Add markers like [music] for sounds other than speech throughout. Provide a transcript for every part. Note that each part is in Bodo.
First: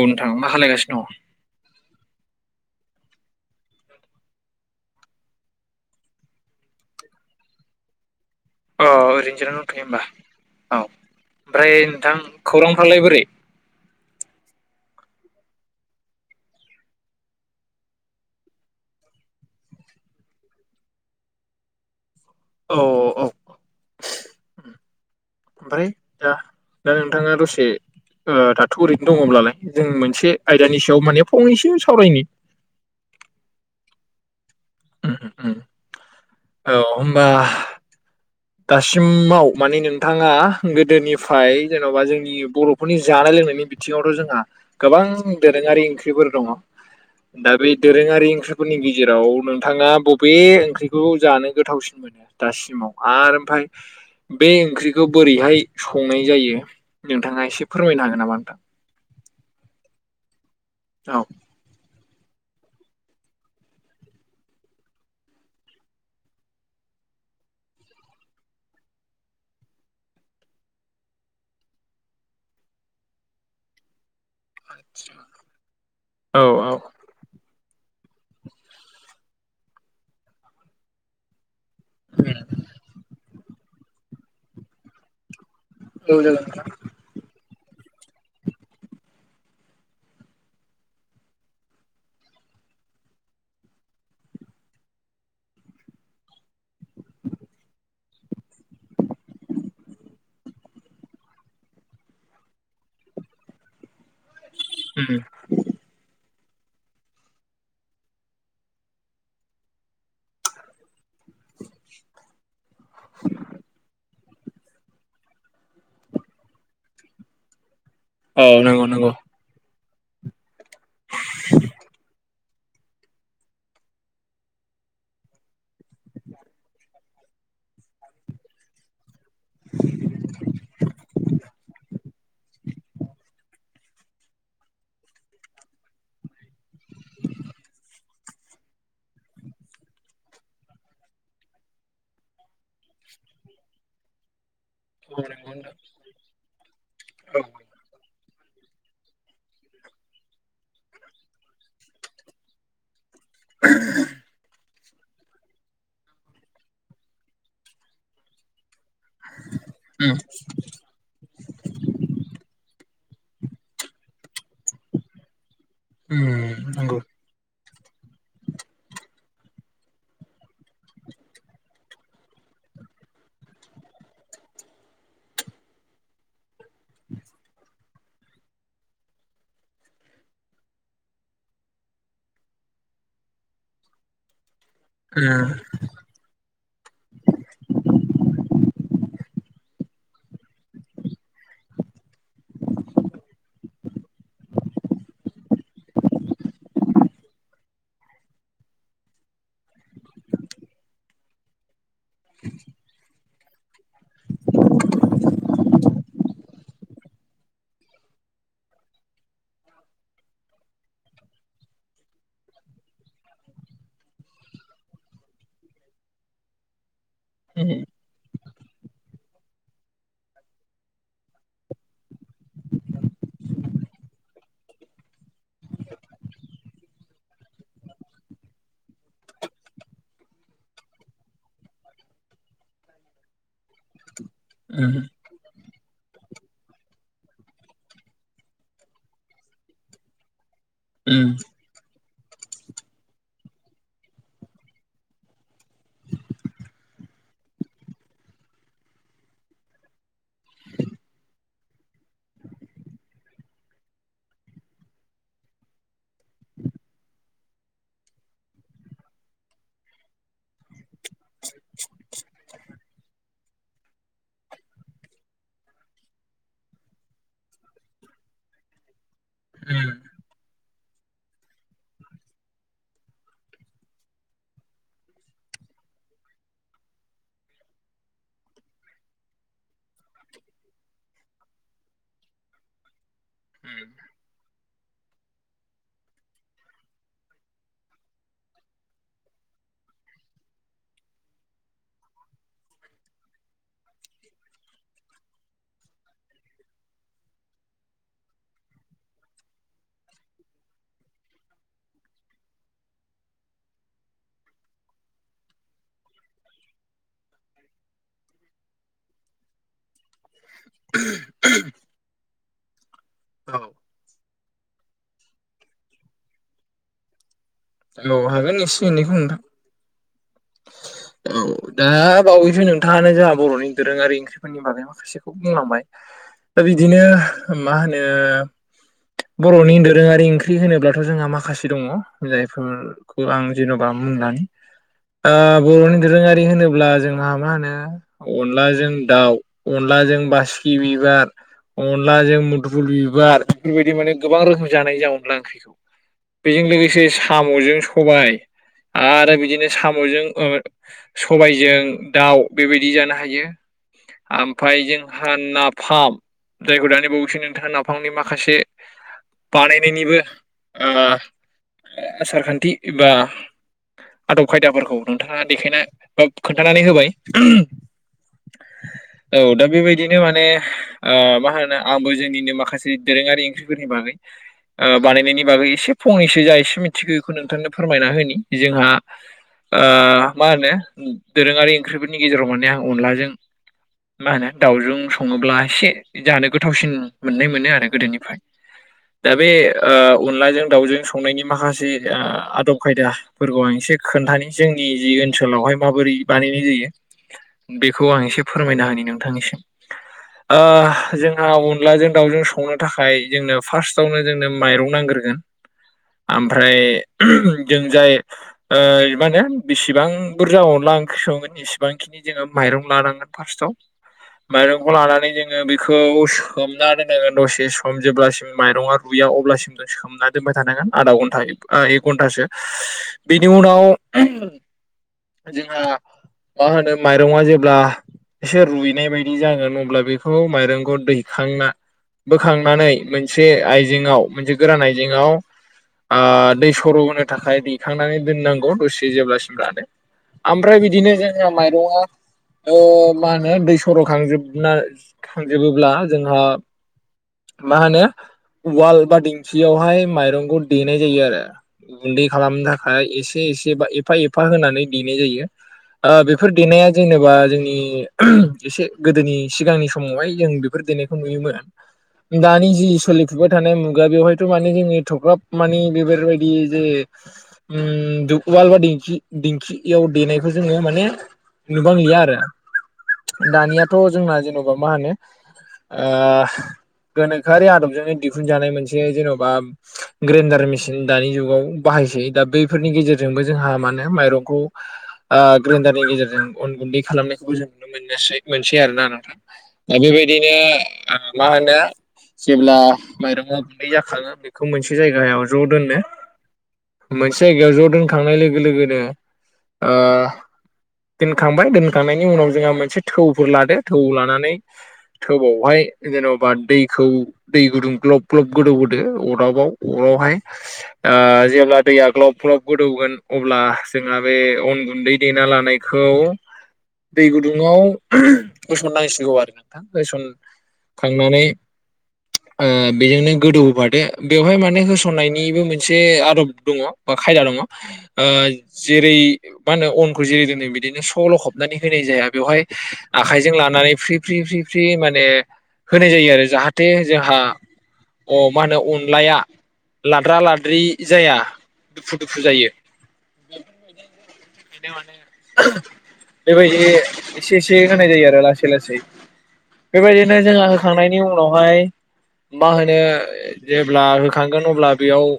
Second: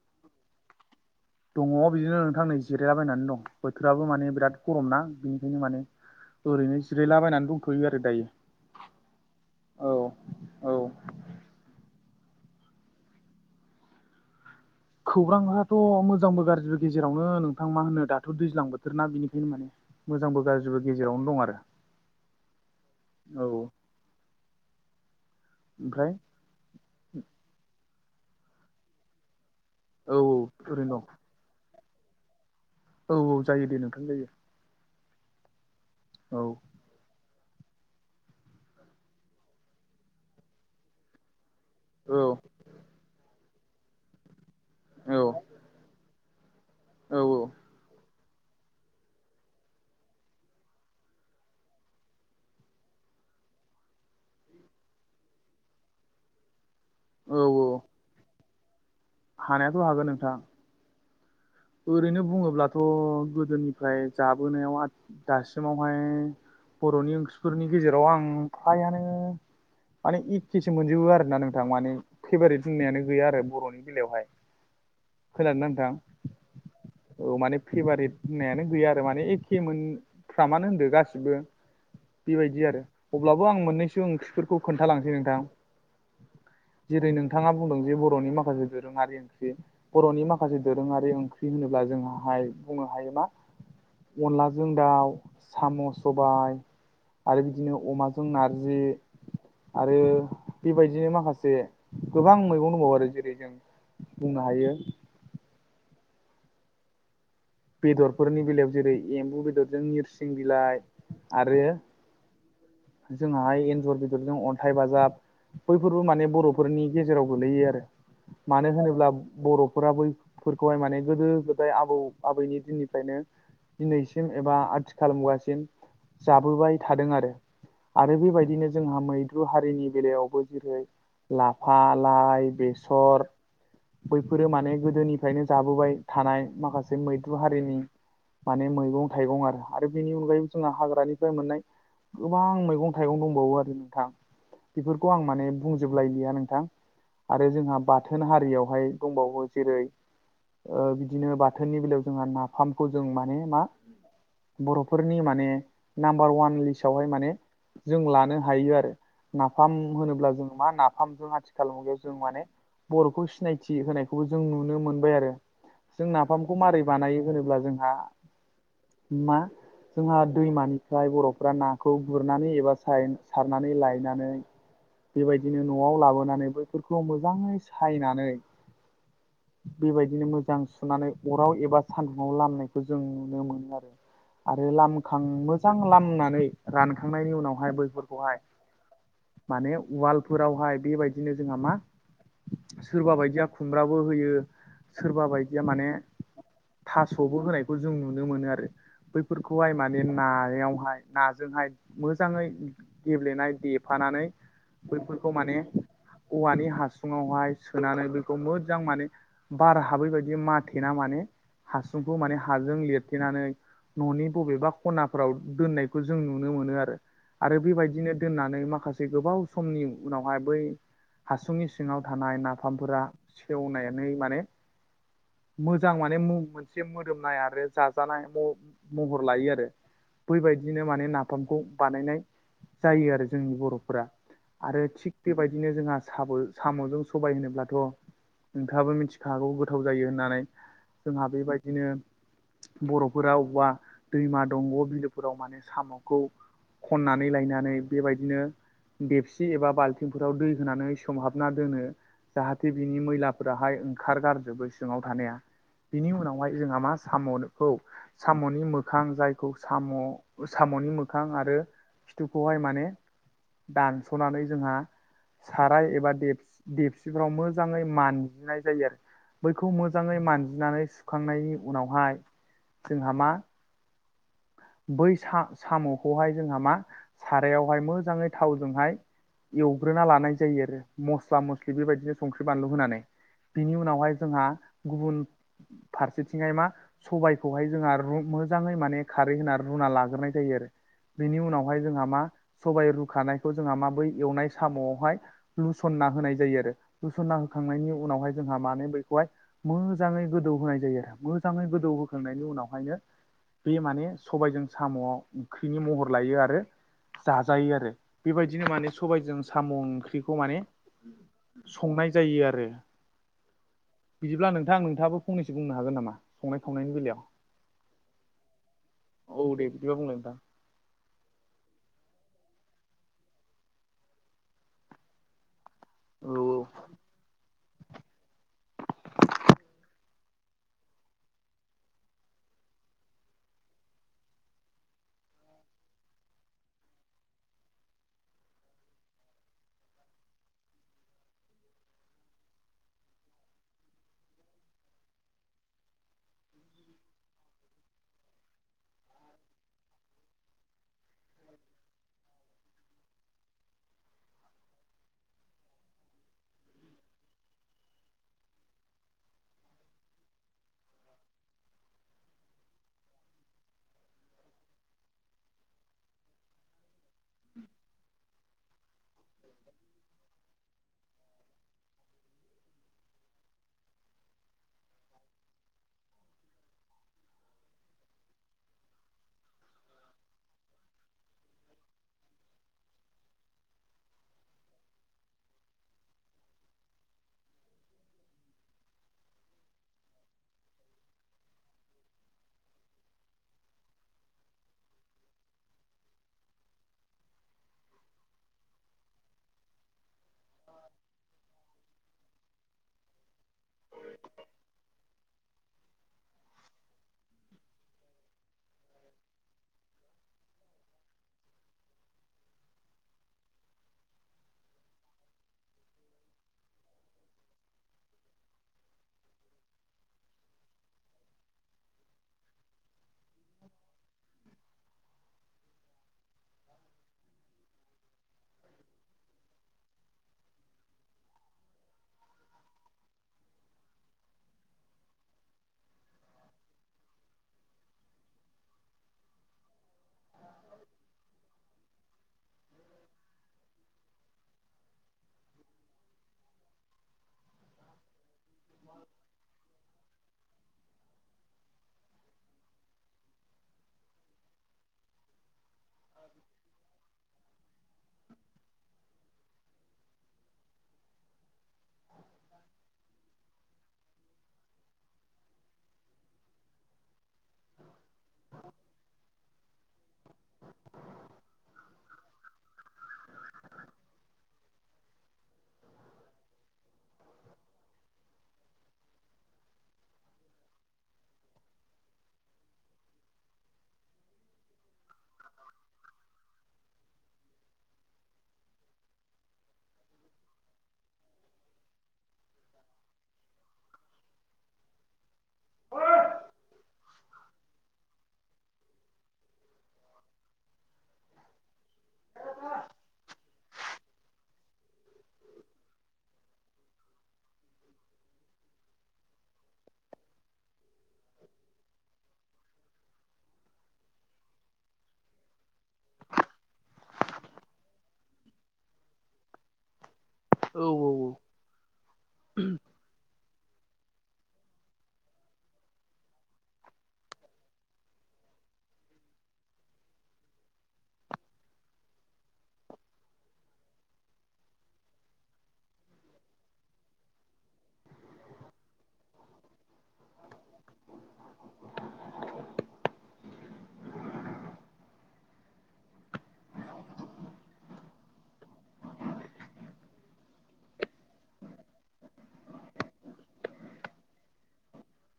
औ नोंथां मा खालायगासिनो दङ? दङ बिदिनो नोंथां नै जिरायलाबायनानै दं बोथोराबो माने बिराद गरमना बिनिखायनो माने ओरैनो जिरायलाबायनानै दंथ'यो आरो दायो अ ओरैनो जिरायना दंथ'यो औ होमब्ला औ ओमफ्राय नोंथां खौरांफ्रालाय बोरै? खौरांआथ' मोजांबो गाज्रिबो गेजेरावनो नोंथां मा होनो दाथ' दैज्लां बोथोर ना बिनिखायनो माने मोजांबो गाज्रिबो गेजेरावनो दं आरो। औ औ ओमफ्राय दा दा नोंथाङा दसे ओ दाथ ओरैनो दङब्लालाय? जों औ मोनसे आयदानि ओरैनो सायाव माने फंनैसो सावरायनि। औ औ जायो दे नोंथां जायो। उम उम औ औ होमबाआ दासिमाव माने नोंथाङा गोदोनिफ्राय जेन'बा औ जोंनि बर' फोरनि जानाय लोंनायनि बिथिङावथ' जोंहा गोबां औ दोरोङारि ओंख्रिफोर दङ औ दा बे दोरोङारि ओंख्रि फोरनि गेजेराव नोंथाङा बबे ओंख्रिखौ जानो गोथावसिन मोनो दासिमाव? आर ओमफ्राय बे ओंख्रिखौ बोरैहाय संनाय जायो। औ नोंथाङा एसे औ फोरमायनो हागोन नामा नोंथां? हानायाथ' हागोन नोंथां। औ ओरैनो बुङोब्लाथ' गोदोनिफ्राय जाबोनायाव दासिमावहाय बर'नि ओंख्रिफोरनि गेजेराव आं फ्रायानो माने एखेसो मोनजोबो आरो ना नोंथां माने फेभारेट बुंनायानो गैया आरो बर'नि बेलायावहाय खोनादों ना नोंथां औ औ औ माने फेभारेट होननायानो गैया आरो माने एखे मोन फ्रामानो होनदो गासिबो बेबायदि आरो अब्लाबो आं मोननैसो ओंख्रिफोरखौ खोन्थालांसै नोंथां। औ जागोन नोंथां। जेरै नोंथाङा बुंदों जे बर'नि माखासे दोरोङारि ओंख्रि बर'नि माखासे दोरोङारि ओंख्रि होनोब्ला जोंहाय बुंनो हायो मा अनलाजों दाउ साम' सबाय आरो बिदिनो अमाजों नारजि आरो बेबायदिनो माखासे गोबां मैगं दंबावो आरो जेरै जों बुंनो हायो उम बेदरफोरनि बेलायाव जेरै एम्बु बेदरजों नोरसिं बिलाइ आरो [inaudible] जोंहाय एन्जर बेदर बेफोरजों अन्थाइ बाजाब बैफोरबो माने बर'फोरनि गेजेराव गोलैयो आरो। औ मानो नंगौ नंगौ होनोब्ला बर' फोराबै फोरखौहाय माने गोदो गोदाय आबौ आबैनि दिन‌निफ्रायनो दिनैसिम एबा आथिखाल मुगासिम जाबोबाय थादों आरो। आरो बेबायदिनो जोंहा मैद्रु हारिनि बेलायावबो जेरैहाय लाफा लाय बेसर बैफोरो माने गोदोनिफ्रायनो जाबोबाय थानाय माखासे मैद्रु हारिनि माने मैगं थाइगं आरो आरो बेनि अनगायैबो जोंहा हाग्रानिफ्राय मोननाय गोबां मैगं थाइगं दंबावो आरो नोंथां बेफोरखौ आं औ माने नंगौ नोंथां बुंजोब स्लायलिया नोंथां औ आरो जोंहा बाथोन हारियावहाय दंबावो जेरै ओ बिदिनो बाथोननि बेलायाव जोंहा नाफामखौ जों माने मा बर' फोरनि माने नामबार वान‌ लिस्त सावहाय माने जों लानो हायो आरो नाफाम उम होनोब्ला जों मा नाफ खजों आथिखाल मुगायाव जों माने बर'खौ सिनायथि होनायखौबो जों नुनो मोनबाय आरो जों नाफामखौ उम मारै नंगौ बानायो होनोब्ला जोंहा मा जोंहा दैमानिफ्राय बर'फ फ्रा नाखौ गुरनानै एबा साय--सारनानै लायनानै। बेबायदिनो न'आव लाबोनानै बैफोरखौ मोजाङै सायनानै [inaudible] बेबायदिनो मोजां सुनानै अराव एबा सान्दुंआव लामनायखौ जों नुनो मोनो आरो आरो लामखां उम मोजां लामनानै रानखांनायनि उनावहाय बैफोरखौहाय माने वालफोरावहाय बेबायदिनो जोंहा मा सोरबा बायदिया खुमब्राबो होयो सोरबा बायदिया माने थास'बो होनायखौ जों नुनो मोनो आरो बैफोरखौहाय माने नायावहाय नाजोंहाय मोजाङै गेब्लेनाय देफानानै बैफोरखौ माने औवानि हासुङावहाय सोनानै बेखौ मोजां माने बार हाबै बायदि माथेना माने हासुंखौ माने हाजों लिरथेनानै न'नि बबेबा खनाफोराव दोननाय खौ नुनो मोनो आरो। आरो बेबायदिनो दोननानै माखासे गोबाव समनि उनावहाय बै हासुनि सिङाव थानाय नाफामफोरा सेवनानै माने मोजां माने मुं मोनसे मोदोमनाय आरो जाजानाय म महर लायो आरो बै बाय बिदिनो माने नाफामखौ बानायनाय जायो आरो जोंनि बर'फोरा आरो उम थिग बेबायदिनो जोंहा सबोल सामजों सबाय होनोब्लाथ नोंथाङाबो मिथिखागौ गोथाव जायो होन्नानै। जोंहा उम बेबायदिनो बर'फोरा अबेवबा दैमा दंग बिलोफोराव माने साम'खौ खननानै लायनानै बेबायदिनो देबसि एबा बाल्थिंफोराव दै होनानै सोमहाबना दोनो। जाहाथे बिनि मैलाफोराहाय ओंखार गारजोबो सिङाव थानाया बिनि उनावहाय जोंहा मा साम'खौ सामनि मोखां जायखौ साम सामनि मोखां आरो खिथुखौहाय माने दानसनानै जोंहा साराय एबा देबसि‌ देबसिफ्राव मोजाङै मानजिनाय जायो आरो। बैखौ उम मोजाङै मानजिनानै सुखांनायनि उनावहाय जोंहा मा बै सा--साम'खौहाय जोंहा मा सारायावहाय मोजाङै थावजोंहाय एवग्रोना लानाय जायो आरो मस्ला मस्लि बेबायदिनो संख्रि बानलु होनानै बिनि उनावहाय जोंहा गुबुन फारसेथिंजाय मा सबायखौहाय जोंहा रु मोजाङै माने खारै होना रुना लाग्रोनाय जायो आरो। बेनि उनावहाय जोंहा मा सबाइ रुखानायखौ जोंहा मा बै एवनाय साम'आवहाय लुसनना होनाय जायो आरो लुसनना होखांनायनि उनावहाय जोंहा माने बैखौहाय मोजाङै गोदौ होनाय जायो आरो मोजाङै गोदौहोखांनायनि उनावहायनो बे माने सबायजों साम'आव ओंख्रिनि महर लायो आरो। जाजायो आरो बेबायदिनो माने सबायजों साम' ओंख्रि खौ माने संनाय जायो आरो। [unintelligible] बिदिब्ला नोंथां नोंथाङाबो फनैसो बुंनो हागोन नामा संनाय खावनायनि बेलायाव? औ हागोन एसे एनैखौ नोंथां। औ दे बिदिबा बुंलाय नोंथां औ दा बावैसो नोंथाङानो जोंहा बर'नि दोरोङारि ओंख्रिफोरनि बागै [unintelligible] [unintelligible] बुंलांबाय औ दा बिदिनो मा होनो बर'नि दोरोङारि ओंख्रि होनोब्लाथ' जोंहा माखासे दङ' [unintelligible] [unintelligible] आं जेन'बा [unintelligible] ओ बर'नि दोरोङारि होनोब्ला जोंहा मा होनो अनलाजों दाउ अनलाजों बासिकि बिबार अनलाजों मुदुफुल बिबार बेफोरबायदि माने गोबां रोखोम जानाय जा अनला ओंख्रिखौ। बेजों लोगोसे साम'जों सबाय आरो बिदिनो साम'जों ओ सबायजों दाउ बेबायदि जानो हायो। ओमफाय जोंहा नाफाम। जायखौ दानि बावैसो नोंथाङा नाफांनि माखासे बानायनायनिबो ओ आसार खान्थि एबा आदब खायदाफोरखौ नोंथाङा देखायना बा खोन्थानानै होबाय। औ दा बेबायदिनो माने ओ मा होनो आंबो जोंनिनो माखासे दोरोङारि ओंख्रिफोरनि बागै ओ बानायनायनि बागै एसे फंनैसो जा एसे मिथिगौ बेखौ नोंथांनो फोरमायना होनि जोंहा ओ मा होनो दोरोङारि ओंख्रिफोरनि गेजेराव माने आं अनलाजों मा होनो दाउजों सङोब्ला एसे जानो गोथावसिन मोननाय मोनो आरो गोदोनिफ्राय। दा बे ओ अनलाजों दाउजों संनायनि माखासे आदब खायदाफोरखौ आं एसे खोन्थानि जोंनि जि ओनसोलावहाय माबोरै बानायनाय जायो बेखौ आं एसे फोरमायना होनि नोंथांनिसिम। ओ जोंहा अनलाजों दाउजों संनो थाखाय जोंनो फार्स्टआवनो जोंनो माइरं नांग्रोगोन। ओमफ्राय जों जाय ओ माने बिसिबां बुरजा अनला ओंख्रि संगोन एसिबांखिनि जोङो माइरं लानांगोन। फार्स्टआव। माइरंखौ लानानै जोङो बेखौ सोमना दोनांगोन दसे सम जेब्लासिम माइरंआ [unintelligible] अब्लासिम जों सोमना दोनबाय थानांगोन। आधा घन्टा एक घन्टासो बेनि उनाव जोंहा मा होनो माइरङा जेब्ला एसे रुइनाय बायदि जागोन अब्ला बेखौ माइरंखौ दैखांना बोखांनानै मोनसे आइजेंआव मोनसे गोरान आइजेंआव आ दै सर' होनो थाखाय दैखांनानै दोननांगौ दसे जेब्लासिम लादो। ओमफ्राय बिदिनो जोंहा माइरङा ओ मा होनो दै सर' खांजोबना खांजोबोब्ला जोंहा मा होनो उवाल बा दिंखियावहाय माइरंखौ देनाय जायो आरो। गुन्दै खालामनो थाखाय एसे एसे बा एफा एफा होनानै देनाय जायो। ओ बेफोर देनाया जेनेबा जोंनि एसे गोदोनि सिगांनि समावहाय जों बेफोर देनाय नुयोमोन दानि जि सोलिफुबाय थानाय मुगा बेवहायथ' माने जोंनि एथख्राब मानि बेबेरबायदि जे उम दु वालबा दिंखि दिंखियाव देनायखौ जोङो माने नुबांलिया आरो दानियाथ' जोंना जेन'बा मा होनो ओ गोनोखोआरि आदबजोंनो दिहुनजानाय मोनसे जेन'बा ग्रेन्डार मेसिन दानि जुगाव बाहायसै दा बैफोरनि गेजेरजोंबो जोंहा मा होनो माइरंखौ ओ ग्रेन्डारनि गेजेरजों अन गुन्दै खालामनायखौबो जों नुनो मोनसै मोनसै आरोना नोंथां दा बेबायदिनो आरो मा होनो जेब्ला मायरंङा गुन्दै जाखाङो बेखौ मोनसे मोनसे जायगायाव ज' दोनो मोनसे जायगायाव ज' दोनखांनाय लोगो लोगोनो ओ दोनखांबाय दोनखांनायनि उनाव जोंहा मोनसे थौफोर लादो थौ लानानै थोउवावहाय जेन'बा दैखौ दै गुदुं ग्लब ग्लब गोदौ होदो अरदाबाव अरावहाय ओ जेब्ला दैया ग्लब ग्लब गोदौगोन अब्ला जोंहा बे अन गुन्दै देना लानाय खौ दै गुदुङाव होसनांसिगौ आरो नोंथां होसन औ खांनानै ओ बेजोंनो गोदौ होफादो बेवहाय माने होसनायनिबो मोनसे आदब दङ बा खायदा दङ ओ जेरै मा होनो अनखौ जेरै दिनै बिदिनो स' लख'बनानै होनाय जाया बेवहाय आखायजों लानानै फ्रि फ्रि फ्रि फ्रि माने होनाय जायो आरो जाहाथे जोंहा अ मा होनो अनलाया लाद्रा लाद्रि जाया दुफु दुफु जायो। बि माने बेबायदि एसे एसे होनाय जायो आरो लासै लासै बेबायदिनो जोंहा होखांनायनि उनावहाय मा होनो जेब्ला होखांगोन अब्ला बेयाव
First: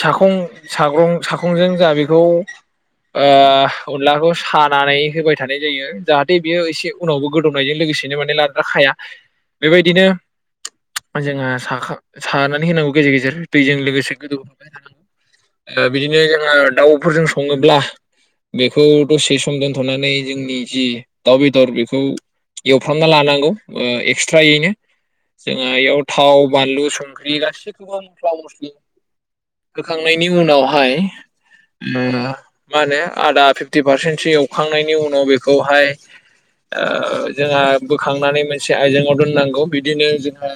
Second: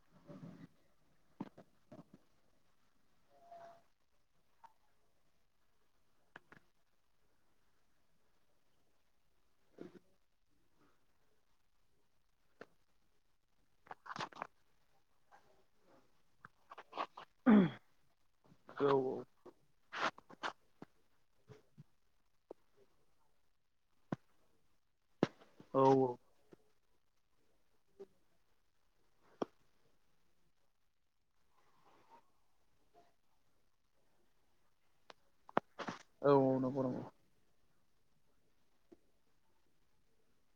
साखं साग्रं साखंजों जा बेखौ ओ अनलाखौ सानानै होबाय थानाय जायो जाहाथे बेयो एसे उनावबो गोदौनायजों लोगोसेनो माने ला दाखाया बेबायदिनो जोंहा साखां‌ सानानै होनांगौ गेजेर गेजेर दैजों लोगोसे गोदौ होबाय थानांगौ ओ बिदिनो जोङो दाउफोरजों सङोब्ला बेखौ औ दसे सम दोनथ'नानै जोंनि जि दाउ बेदर बेखौ एवफ्रामना लानांगौ ओ एक्सट्रायैनो जोंहा औ बेयाव थाव बानलु संख्रि बेयो गासैखौबो मस्ला मस्ली होखांनायनि उनावहाय ओ मा होनो आदा फिफ्टि पारसेन्टसो एवखांनायनि उनाव बेखौहाय औ नंगौ ओ नंगौ जोंहा बोखांनानै मोनसे आयजेंआव दोननांगौ बिदिनो जोंहा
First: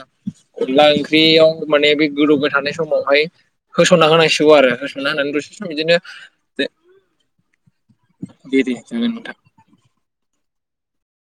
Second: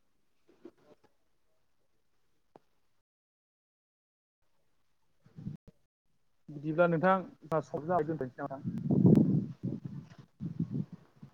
अनला ओंख्रियाव माने बे गोदौबाय थानाय समावहाय होसनना होनांसिगौ आरो होसनना होनानै दसे सम बिदिनो बिदिब्ला नोंथां [unintelligible] [unintelligible]